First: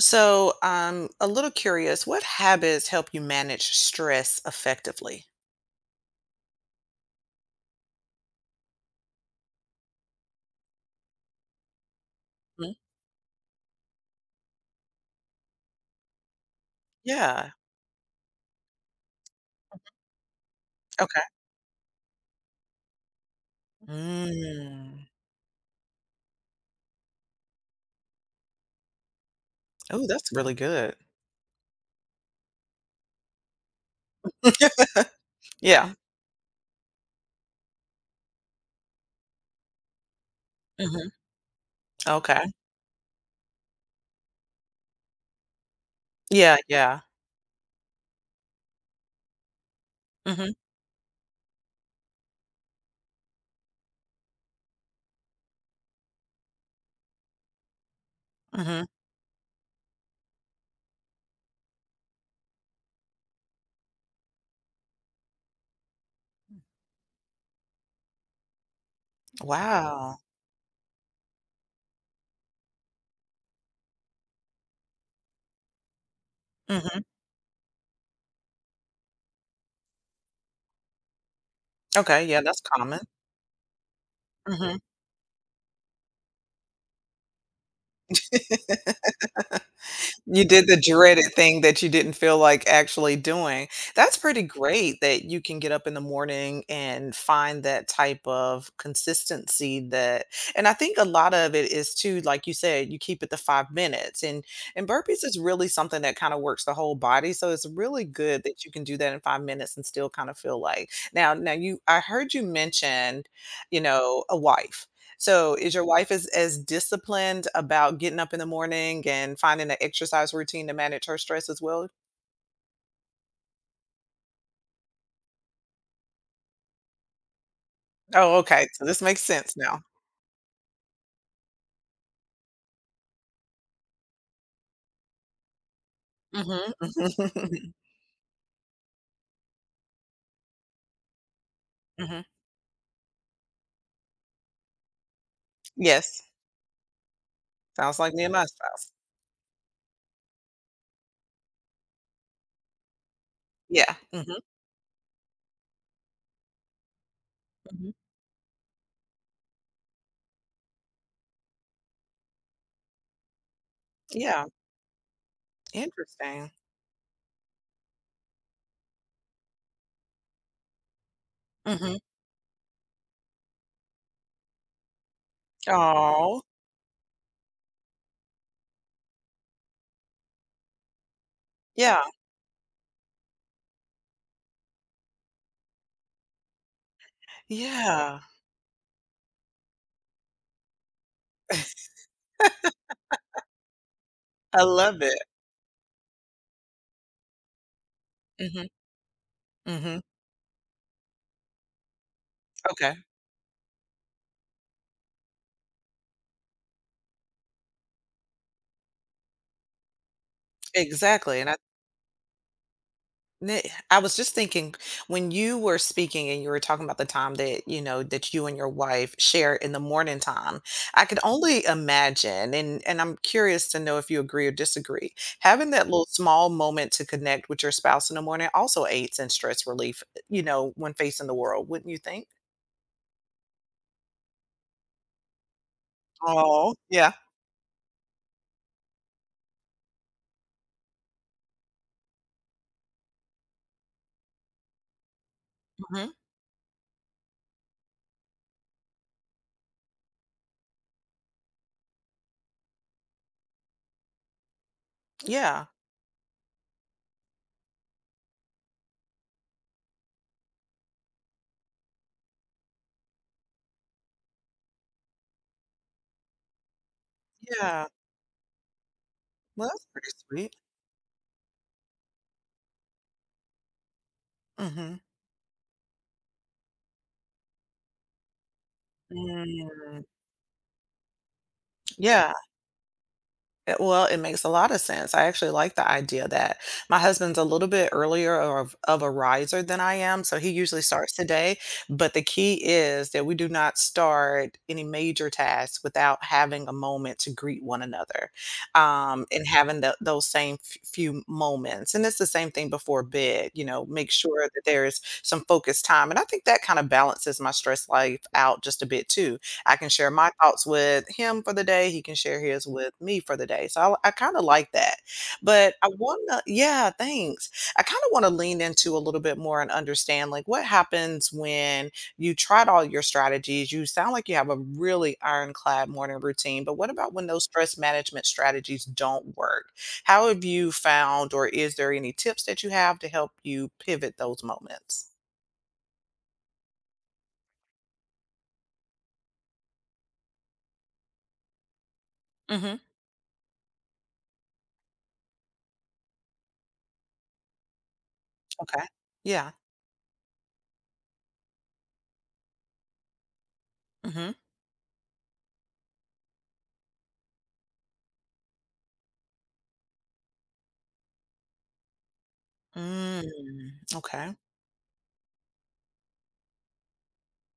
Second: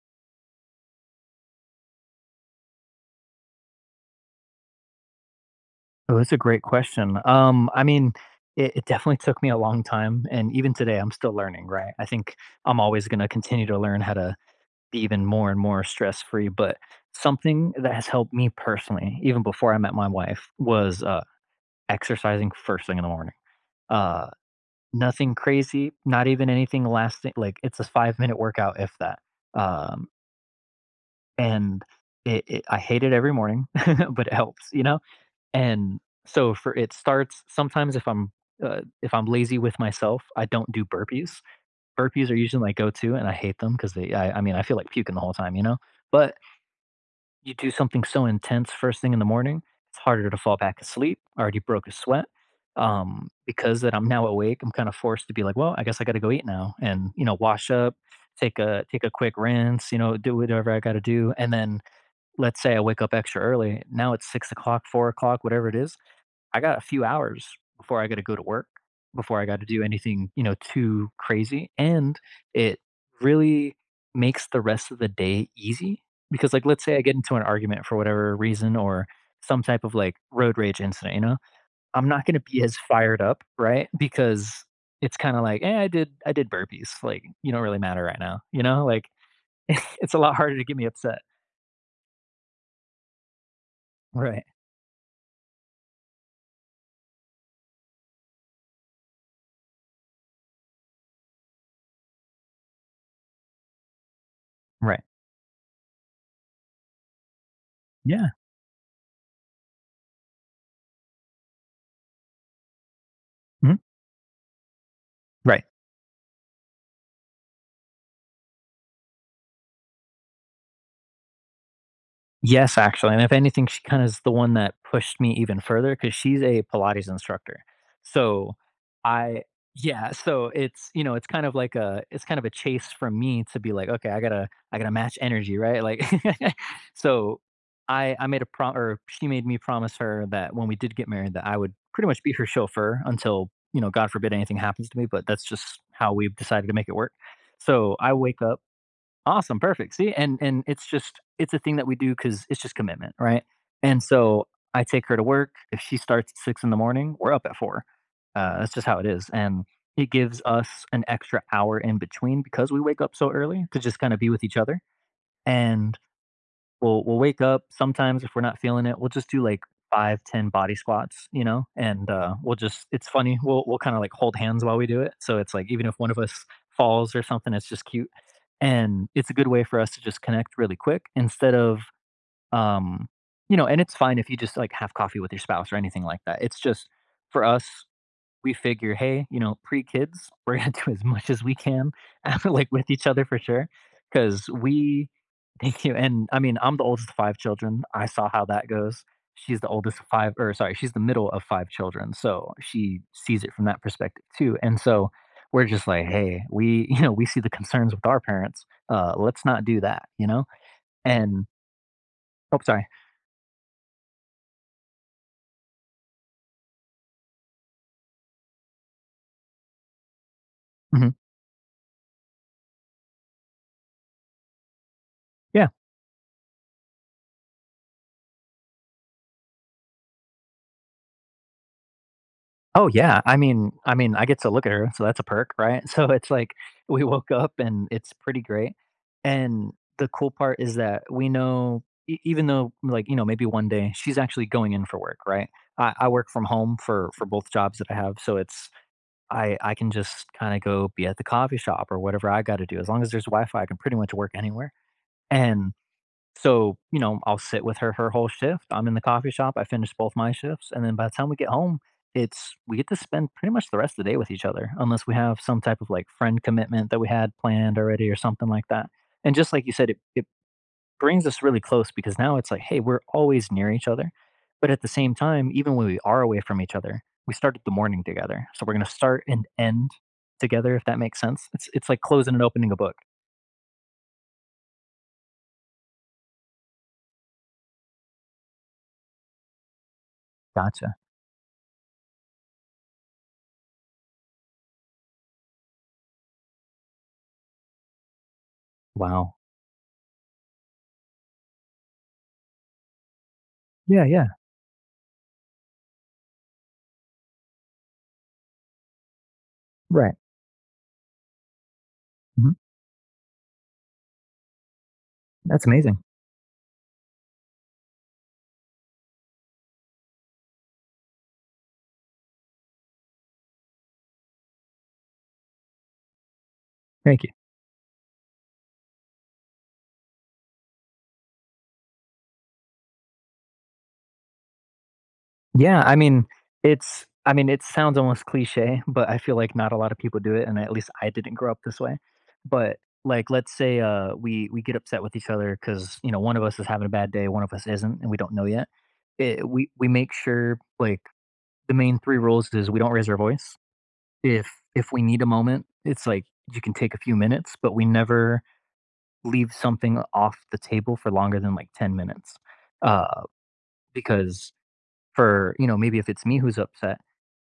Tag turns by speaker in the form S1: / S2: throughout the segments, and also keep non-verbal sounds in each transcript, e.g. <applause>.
S1: So, I'm a little curious, what habits help you manage stress effectively?
S2: Oh, that's a great question. I mean, it definitely took me a long time, and even today, I'm still learning. Right? I think
S1: Mhm.
S2: I'm always going to continue to learn how to be even more and more stress free. But
S1: Yeah.
S2: something that has helped me personally, even before I met my wife, was
S1: Okay.
S2: exercising first thing in the morning. Uh,
S1: Mm.
S2: Nothing crazy, not even anything lasting. Like it's a 5 minute workout, if that.
S1: Oh,
S2: Um,
S1: that's really good.
S2: and I hate it every morning, <laughs> but it helps.
S1: <laughs> Yeah.
S2: And so for it starts sometimes if I'm lazy with myself, I don't do
S1: Mhm.
S2: burpees. Burpees are
S1: Okay.
S2: usually my go-to, and I hate them because they, I mean, I feel like puking the whole time, you know? But
S1: Yeah, yeah.
S2: you do something so intense first thing in the morning, it's harder to
S1: Mhm,
S2: fall back asleep. I already broke a sweat. Because that I'm now awake, I'm kind of forced to be like, well, I guess I got to go eat now and, you know, wash up,
S1: mhm.
S2: take a quick rinse, you know, do whatever I got to do. And then let's say I wake up extra early. Now it's six o'clock, four o'clock, whatever it is, I got a few hours before I gotta go to work, before I gotta do
S1: Wow.
S2: anything, you know, too crazy, and it really makes the rest of the day easy, because, like, let's say
S1: Mhm.
S2: I get into an argument for whatever reason or some type of, like, road rage incident, you know? I'm
S1: Okay,
S2: not gonna
S1: yeah, that's
S2: be as
S1: common.
S2: fired up, right? Because
S1: Mhm.
S2: it's kinda like, "Eh, I did burpees, like, you don't really matter right now," you know? Like, <laughs> it's a lot
S1: You
S2: harder to
S1: did the
S2: get me upset.
S1: dreaded thing that you didn't feel like actually doing. That's pretty
S2: Right.
S1: great that you can get up in the morning and find that type of consistency that and I think a lot of it is too, like you said, you keep it to 5 minutes and
S2: Right.
S1: burpees is really something that kind of works the whole body. So it's really
S2: Yeah.
S1: good that you can do that in 5 minutes and still kind of feel like now now you I heard you mention,
S2: Mhm.
S1: a wife. So,
S2: Right.
S1: is your wife as disciplined about getting up in the morning and finding an exercise routine to manage her stress as well?
S2: Yes, actually, and if anything, she kinda is the one that pushed me even further because she's a Pilates instructor.
S1: Oh,
S2: So,
S1: okay, so this makes
S2: I
S1: sense now.
S2: yeah, so it's, you know, it's kind of a chase from me to be like, "Okay, I gotta match energy," right? Like
S1: Mhm,
S2: <laughs>
S1: mhm,
S2: so,
S1: <laughs>
S2: I made a prom or she made me promise her that when we did get married that I would pretty much be her chauffeur until, you know, God forbid anything happens to me, but that's just how
S1: Yes,
S2: we've decided to make it work. So,
S1: sounds like
S2: I
S1: me and
S2: wake
S1: my
S2: up.
S1: spouse.
S2: Awesome, perfect. See, and it's just it's a thing that we do because it's just commitment, right?
S1: Yeah,
S2: And
S1: mhm,
S2: so, I take her to work. If she starts at 6 in the morning, we're up at 4.
S1: mhm.
S2: That's just how it is, and it gives us an extra hour in between because we wake up so early to just kinda be with
S1: Yeah,
S2: each other, and
S1: interesting.
S2: we'll wake up sometimes, if we're not feeling it, we'll just do like 5, 10 body squats, you know,
S1: Mhm.
S2: and, we'll just we'll kinda, like, hold hands while we do it, so it's like even if one of
S1: Aw,
S2: us falls or something, it's just cute, and it's a good way for us to just connect really quick instead of,
S1: yeah,
S2: um you know, and it's fine if you just, like, have coffee with your spouse or anything like that. It's just for us
S1: yeah,
S2: we figure, hey, you know, pre kids, <laughs> we're gonna do as much as we can, <laughs> like with each other for sure, because
S1: I love
S2: we.
S1: it.
S2: <laughs> Thank you. And I mean, I'm the oldest of five children. I saw how
S1: Mhm,
S2: that goes. She's the oldest
S1: mhm,
S2: of five, or sorry, she's the middle of five children. So
S1: okay,
S2: she sees it from that perspective too. And so we're just like, hey, we, <laughs> you know, we see the concerns with our parents. Let's not do that, you know?
S1: exactly,
S2: And,
S1: and I
S2: oh, sorry.
S1: Ne I was just thinking when you were speaking and you were talking about the time that you and your wife share in the morning time. I
S2: Mhm.
S1: could only imagine, and I'm curious to know if you agree or disagree,
S2: Yeah.
S1: having that little small moment to connect with your spouse in the morning also aids in stress relief, when facing the world, wouldn't you think?
S2: Oh, yeah, I mean, I get to look at her, so that's a perk, right? <laughs> So it's like,
S1: Oh,
S2: we
S1: yeah.
S2: woke up and it's pretty great, and the cool part is that we know e even though, like, you know, maybe one day she's actually going in for work, right? I
S1: Mhm.
S2: work from home for both jobs that I have, so it's I can just kinda go be at the coffee shop or whatever I gotta do, as long as there's Wi-Fi, I can pretty much work anywhere,
S1: Yeah.
S2: and so, you know, I'll sit with her whole shift. I'm in the coffee shop. I finish both my shifts. And then by the time we get home, it's we get to spend pretty much the rest of the day with each other, unless we have some type of like friend commitment that we had planned
S1: Yeah.
S2: already or something like that. And just like
S1: Well,
S2: you
S1: that's
S2: said, it,
S1: pretty
S2: it
S1: sweet.
S2: brings us really close because now it's like, hey, we're always near each other. But at the
S1: Mhm.
S2: same time, even when we are away from each other, we started the morning together. So we're going to start and
S1: Mm,
S2: end together, if that makes sense. It's like
S1: yeah.
S2: closing and opening a book.
S1: Well, it makes a lot of sense. I actually like the idea that my husband's a little bit earlier of a riser than I am. So he usually
S2: Gotcha.
S1: starts today. But the key is that we do not start any major tasks without having a moment to greet one another,
S2: Wow.
S1: and having those same few moments. And it's the same thing before bed.
S2: Yeah.
S1: Make
S2: Yeah.
S1: sure that there is some focused time. And I think that kind of balances my stress life out just a bit too. I can share
S2: Right.
S1: my thoughts with him for the day, he can share
S2: Hmm.
S1: his with me for the day, so I kinda like that,
S2: That's
S1: but I
S2: amazing.
S1: wanna Yeah, thanks. I kinda wanna lean into a little bit more and understand, like, what happens when you tried all your strategies. You sound like you have a really ironclad morning routine, but what about
S2: Thank
S1: when
S2: you.
S1: those stress management strategies don't work? How have you found, or is there any tips that you have to help you pivot those moments?
S2: Yeah, I mean, it sounds almost cliche, but I feel like not a lot of people do it, and at least I didn't grow up this way. But
S1: Mhm.
S2: like, let's say we get upset with each other because you know one of us is having a bad day, one of us isn't, and we don't know yet.
S1: Okay. Yeah.
S2: We make sure like the main three rules is we don't raise our voice.
S1: Mhm.
S2: If if we need a moment, it's like you can take a few minutes, but we never leave something off the table for longer than like 10 minutes, uh,
S1: Mm, okay.
S2: because for you know maybe if it's me who's upset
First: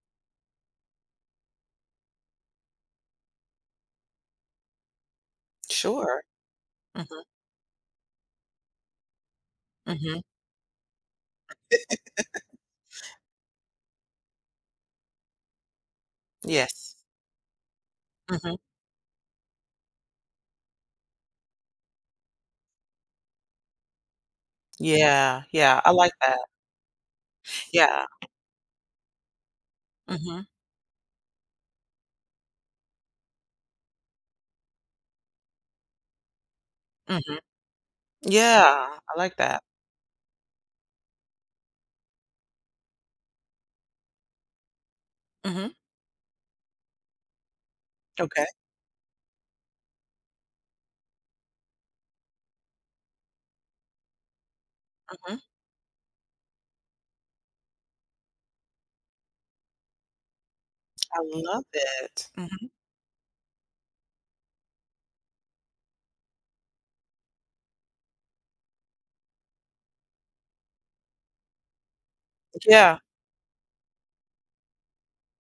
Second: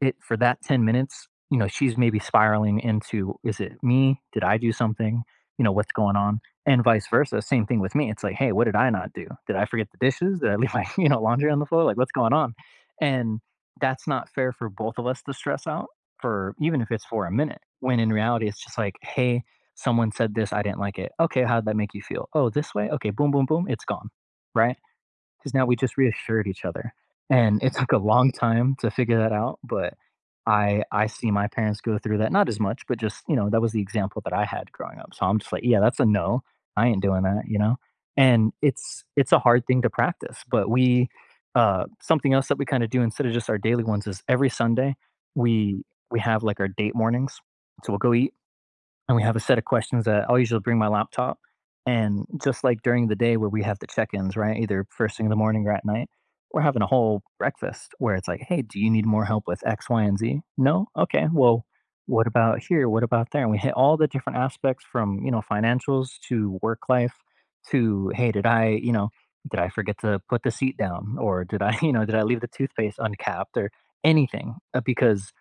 S2: it for that 10 minutes, you know, she's maybe spiraling into, "Is it me? Did I do something? You know, what's going
S1: Sure.
S2: on?" And
S1: Mhm,
S2: vice versa, same thing with me. It's like, "Hey, what did I not do? Did I forget the
S1: mhm.
S2: dishes? Did I leave my, <laughs> you know, laundry on the floor? Like, what's going on?" And that's not fair for both of us to stress out for even if
S1: Yes.
S2: it's for a minute, when in reality,
S1: Mhm.
S2: it's just like, "Hey, someone said this, I didn't like it. Okay, how did that make you feel? Oh, this way? Okay, boom, boom, boom, it's gone." Right?
S1: Yeah,
S2: Because now we
S1: yeah, I
S2: just
S1: like that.
S2: reassured each other. And it took a
S1: Yeah.
S2: long time to figure that out, but
S1: Mhm,
S2: I see my parents go through that not as much, but just you know that was the example that I had growing up. So I'm just like, yeah, that's a no. I ain't doing
S1: mhm.
S2: that, you know. And
S1: Yeah,
S2: it's
S1: I
S2: it's
S1: like
S2: a
S1: that.
S2: hard thing to practice, but we something else that we kind of do instead of just our daily ones is every Sunday
S1: Mhm.
S2: we we have like our date mornings. So we'll go eat
S1: Okay.
S2: and we have a set of questions that I'll usually bring my laptop. And just like during the day where we have the check ins, right? Either first thing in the
S1: Mhm.
S2: morning or at night, we're having a whole breakfast where it's like, hey, do you need more help with X, Y, and Z? No?
S1: I
S2: Okay.
S1: love
S2: Well, what
S1: it.
S2: about
S1: Mhm.
S2: here? What about there? And we hit all the different aspects from, you know, financials to work life to, hey, did I, you know, did I forget to put the seat down or did I, <laughs> you know, did I leave the toothpaste
S1: Yeah.
S2: uncapped or anything? Because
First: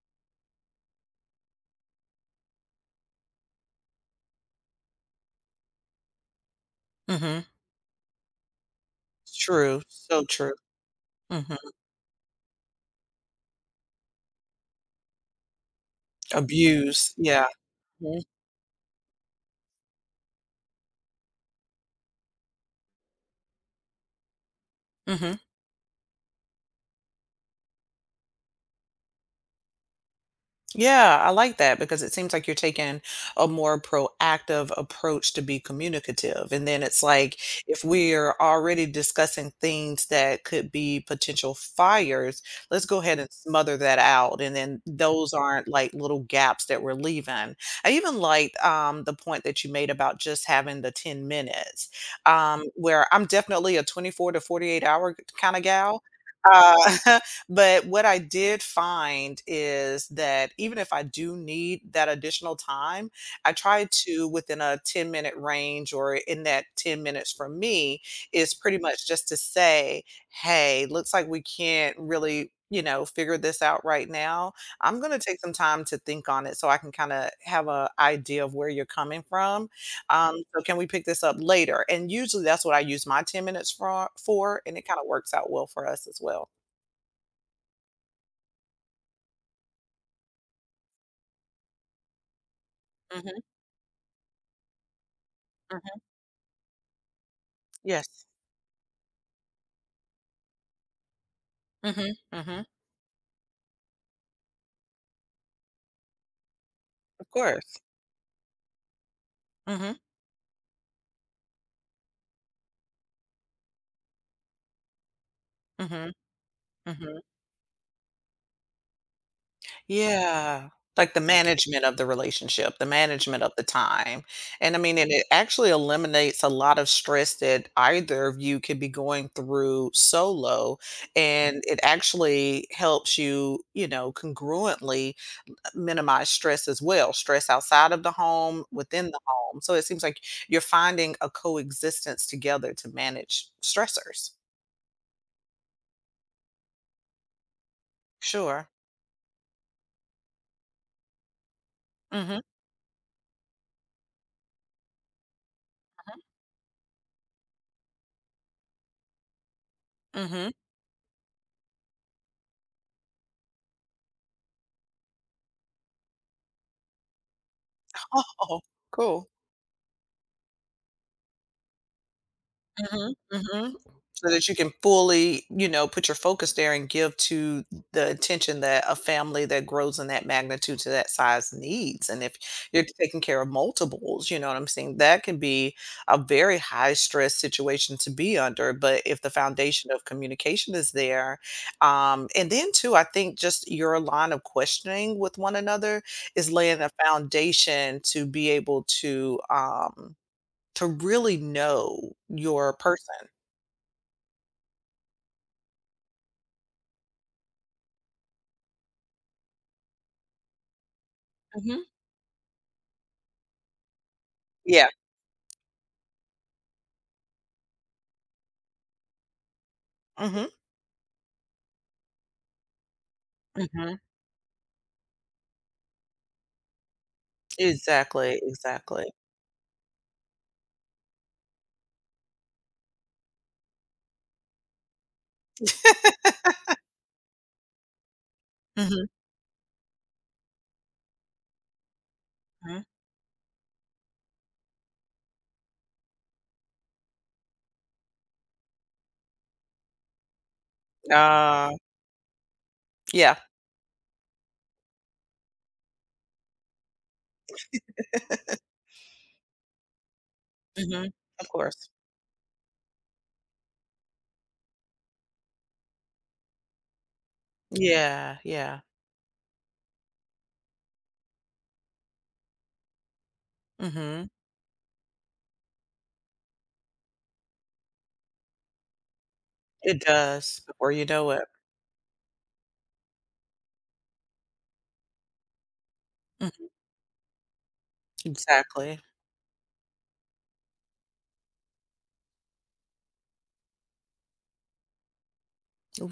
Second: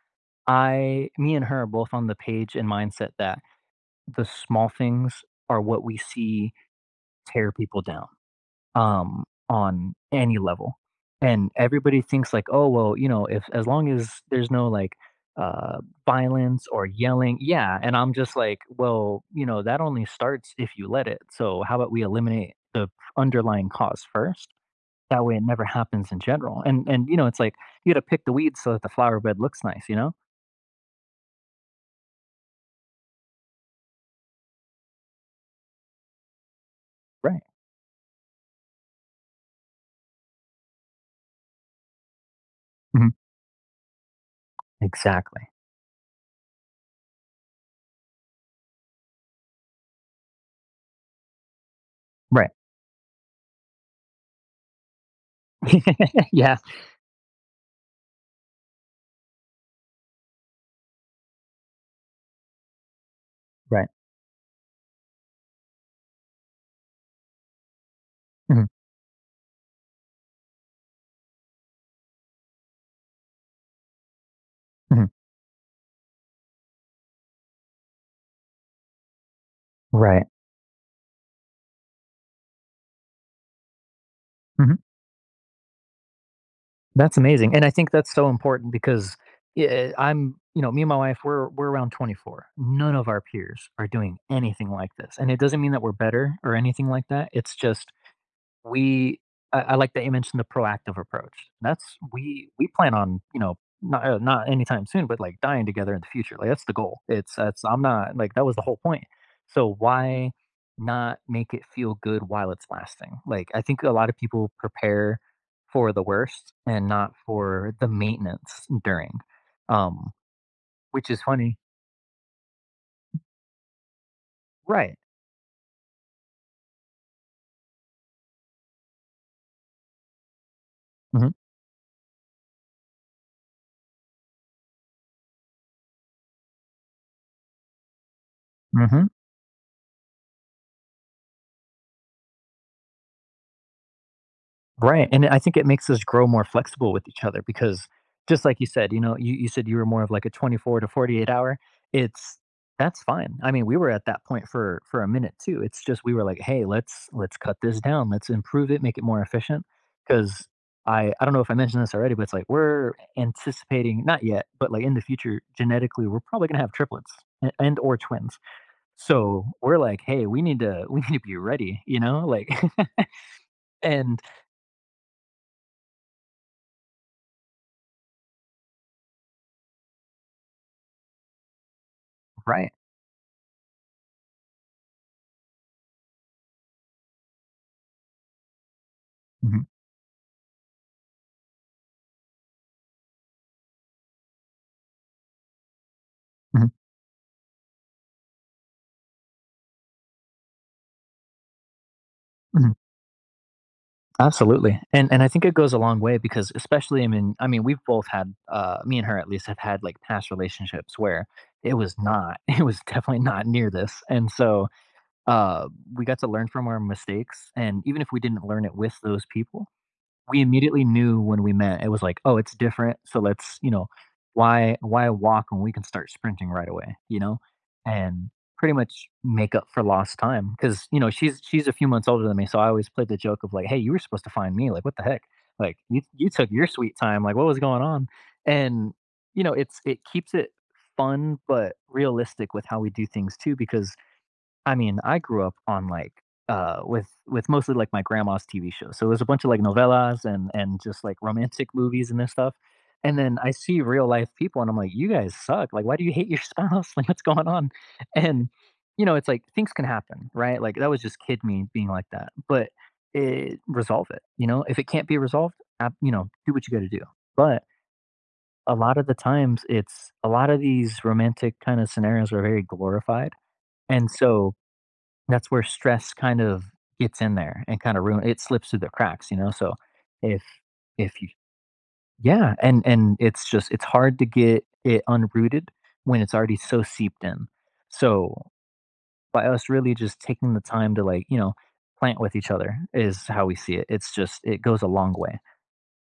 S2: me and her are both on the page and mindset that the small things are what we see
S1: Mhm.
S2: tear people down
S1: True,
S2: on
S1: so
S2: any
S1: true.
S2: level. And
S1: Mhm.
S2: everybody thinks like, oh well, you know, if as long as there's no like uh, violence or
S1: Abuse,
S2: yelling,
S1: yeah.
S2: yeah. And I'm
S1: Mhm,
S2: just like, well, you know, that only starts if you let it. So how about we eliminate the underlying cause first? That way,
S1: mhm.
S2: it never happens in general. And you know, it's like you got to pick the weeds so that the flower bed looks nice. You know,
S1: Yeah, I like that because it seems like you're taking a more proactive approach to be communicative. And then it's like,
S2: right?
S1: if we're already discussing things that could be potential fires, let's go
S2: Mhm.
S1: ahead and smother that out. And then those
S2: Exactly.
S1: aren't like little gaps that we're leaving. I even liked, the point that you made about just having the 10 minutes,
S2: Right.
S1: where I'm definitely a 24 to 48 hour kind of gal.
S2: <laughs> Yeah.
S1: Uh, <laughs> But what I did find is that even if I do need that additional time, I try
S2: Right.
S1: to within a 10-minute range, or in that 10 minutes for me is
S2: Mhm.
S1: pretty much just to say, hey, looks like we can't really, figure this out right now. I'm
S2: Mhm.
S1: going to take some time to think on it so I can kind of have an idea of where you're coming from.
S2: Right.
S1: So can we pick this up later? And usually that's what I use my 10 minutes for, and
S2: Mhm.
S1: it kind of works out well for us as well.
S2: That's amazing, and I think that's so important because, eh, I'm you know, me and my wife, we're around 24. None of our
S1: Mhm.
S2: peers are doing anything like this, and it doesn't mean that we're better or anything like that. It's just
S1: Yes.
S2: We I like that you mentioned the proactive approach. That's
S1: Mhm, mhm.
S2: we plan on, you know, not not anytime soon, but like dying together in the future. Like that's the goal.
S1: Of
S2: It's that's
S1: course.
S2: I'm not like that was the whole point. So
S1: Mhm,
S2: why not make it feel good while it's lasting? Like I think a lot of people prepare for the
S1: mhm,
S2: worst and not
S1: mhm.
S2: for the maintenance during. Um
S1: Yeah.
S2: which
S1: Like the
S2: is funny.
S1: management of the relationship, the management of the time. And I mean,
S2: Right.
S1: and it actually eliminates a lot of stress that either of you could be going through solo,
S2: Mhm.
S1: and it actually helps you, congruently minimize stress as well, stress outside of the home,
S2: Mhm.
S1: within the home. So it seems like you're finding a coexistence together to manage stressors.
S2: Right, and I think it makes us grow more flexible with each other because just like you
S1: Sure.
S2: said, you know, you said you were more of like a 24 to 48 hour. It's
S1: Mhm.
S2: That's fine. I mean, we were at that point for a minute too. It's just we were like, "Hey, let's cut this down. Let's improve it, make it more efficient." Cuz
S1: Mhm.
S2: I don't know if I mentioned this already, but it's like we're anticipating not yet, but like in the future genetically, we're probably going to have triplets and or twins.
S1: Oh, cool.
S2: So, we're like, "Hey, we need to <laughs> we need to be ready," you know? Like
S1: Mhm, mhm.
S2: <laughs> and
S1: So that you can fully, put your focus there and give to the attention that a family that grows in that magnitude to that size needs. And if
S2: right.
S1: you're taking care of multiples, you know what I'm saying, that can be a very high stress situation to be under. But if the
S2: Mhm.
S1: foundation of communication is there, and then too, I think just your line of questioning with one another is
S2: Mhm.
S1: laying a foundation to be able to really know your
S2: Mhm.
S1: person.
S2: Absolutely, and I think it goes a long way because especially I mean we've both had me and her at least have had like past relationships where it
S1: Mhm.
S2: was not <laughs> it was definitely not near this, and so
S1: Yeah.
S2: uh, we got to learn from our mistakes, and even if we didn't learn it with those people, we
S1: Mhm.
S2: immediately knew when we met, it was like, "Oh, it's different, so let's, you know,
S1: Mhm.
S2: why walk when we can start sprinting right away," you know?" And
S1: Exactly,
S2: pretty much
S1: exactly.
S2: make up for lost time because you know, she's a few months older than me, so I always played the joke of like, "Hey, you were supposed to find me, like, what the heck? Like, you took your sweet time, like, what was going on?" And,
S1: Mhm.
S2: you know, it keeps it fun, but realistic with how
S1: Mhm.
S2: we do things too because I mean, I grew up on, like, with mostly, like, my grandma's TV shows, so it was a bunch of, like, novellas and just, like, romantic
S1: Uh,
S2: movies and this stuff, and
S1: yeah.
S2: then I see real life people, and I'm like, "You guys suck, like, why do you hate your spouse? <laughs> Like, what's going on?" And,
S1: <laughs>
S2: you know, it's like, things can happen, right? Like, that was
S1: Mhm.
S2: just kid
S1: Of
S2: me being
S1: course.
S2: like that, but it resolve it, you know? If it can't be resolved, ab you know, do what you gotta do, but
S1: Yeah,
S2: a
S1: yeah.
S2: lot of the times, it's a lot of these romantic kinda scenarios are very glorified, and
S1: Mhm.
S2: so that's where stress kind of gets in there and kinda ruin it slips through the cracks, you know, so
S1: It
S2: if
S1: does before you
S2: if you
S1: know it.
S2: yeah, and it's just it's hard to get it unrooted when it's already
S1: Mhm.
S2: so seeped in. So,
S1: Exactly.
S2: by us really just taking the time to, like, you know, plant with each other is how we see it. It's just it goes a long way.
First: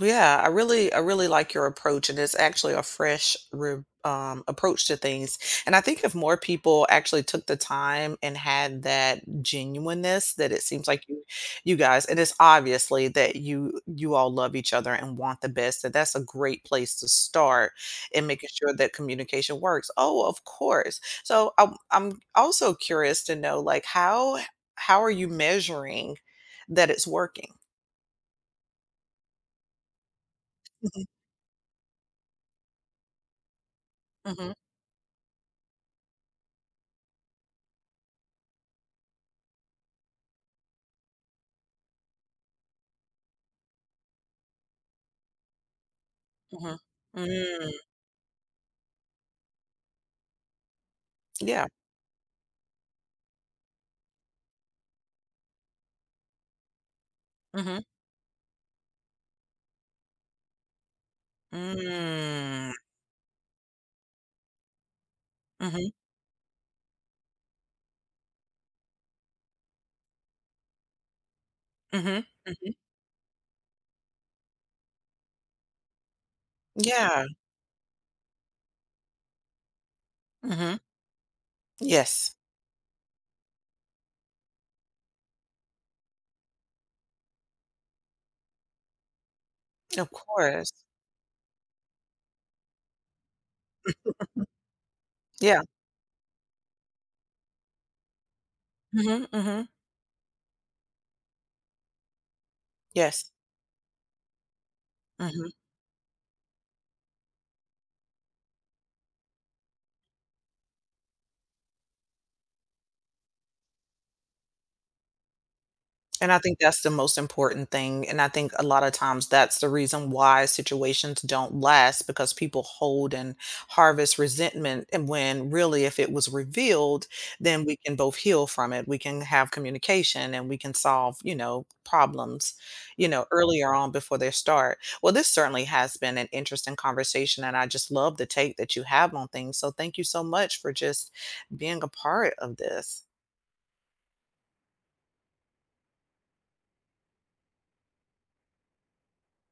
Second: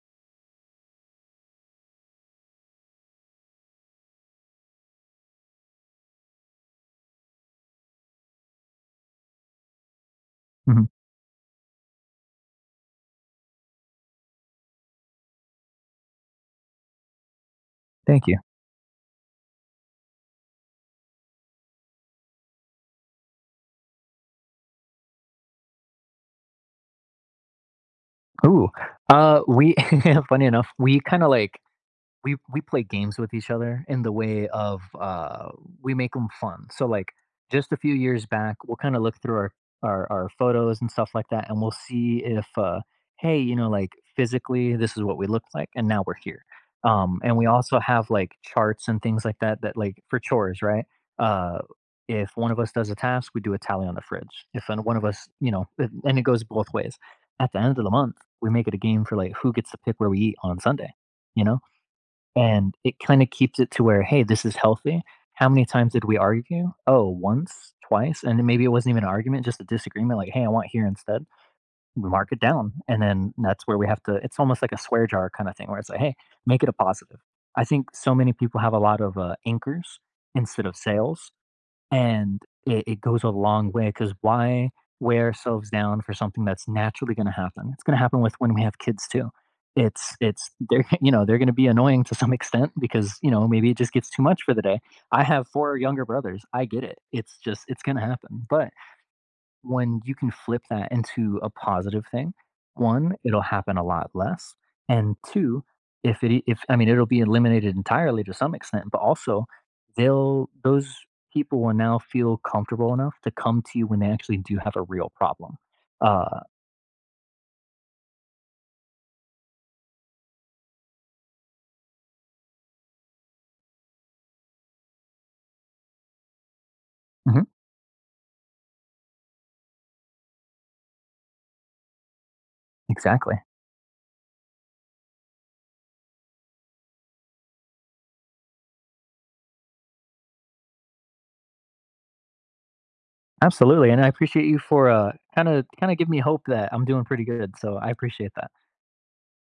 S1: Yeah, I really like your approach, and it's actually a fresh re approach to things. And I think if more people actually took the time and had that genuineness, that it seems
S2: Mhm.
S1: like you guys, and it's obviously that you all love each other and want the best. That's a great place to start in
S2: Thank you.
S1: making sure that communication works. Oh, of course. So I'm also curious to know, like, how are you measuring that it's working?
S2: Ooh, we <laughs> funny enough, we
S1: Mhm,
S2: kinda, like we play games with each other in the way
S1: mhm.
S2: of we make them fun, so like just a few years back we'll kind of look through our photos and stuff like that, and we'll see if hey, you know, like physically this is what we look like and now we're here.
S1: Mhm.
S2: And we also
S1: Mm.
S2: have like charts and things like that, like for chores, right? uh
S1: Yeah.
S2: if one of us does a task, we do a tally on the fridge if one of us, and it goes both ways. At the end
S1: Mhm.
S2: of the month, we make it a game for like who gets to pick where we eat on Sunday you know
S1: Mm.
S2: and it kinda keeps it to where, "Hey, this is healthy." How many times
S1: Mhm.
S2: did we argue? Oh, once, twice, and maybe it wasn't even an argument, just a disagreement, like, "Hey, I want here instead." We
S1: Mhm.
S2: mark it down,
S1: Mhm.
S2: and then that's where we have to it's almost like a swear jar kinda thing where it's like, "Hey, make it a positive."
S1: Yeah.
S2: I think so many people have a lot of, anchors instead of
S1: Mhm.
S2: sales,
S1: Yes.
S2: and it goes a long way because why wear ourselves down for something that's naturally going to happen? It's going to happen with when we have kids too.
S1: Of
S2: It's
S1: course.
S2: they're <laughs> you know they're going to be annoying to some extent because you know maybe it just gets too much
S1: Mhm.
S2: for the day. I have
S1: Yeah.
S2: four younger brothers. I get it. It's just it's going to happen. But
S1: Mhm. Mhm.
S2: when you can flip that into a positive thing, one,
S1: Yes.
S2: it'll happen a lot less, and
S1: Mhm.
S2: two, if it if I mean, it'll be eliminated entirely to some extent, but also they'll those people will now feel comfortable enough to come to you when they actually do have a real problem.
S1: And I
S2: Uh,
S1: think that's the most important thing, and I think a lot of times that's the reason why situations don't last because people hold and harvest resentment, and when really if it was revealed,
S2: mhm,
S1: then we can both heal from it, we can have communication, and we can solve, problems,
S2: exactly.
S1: earlier on before they start. Well, this certainly has been an interesting conversation, and I just love the take that you have on things, so thank you so much for just being a part of this.
S2: Absolutely, and I appreciate you for, kinda give me hope that I'm doing pretty good, so I appreciate that.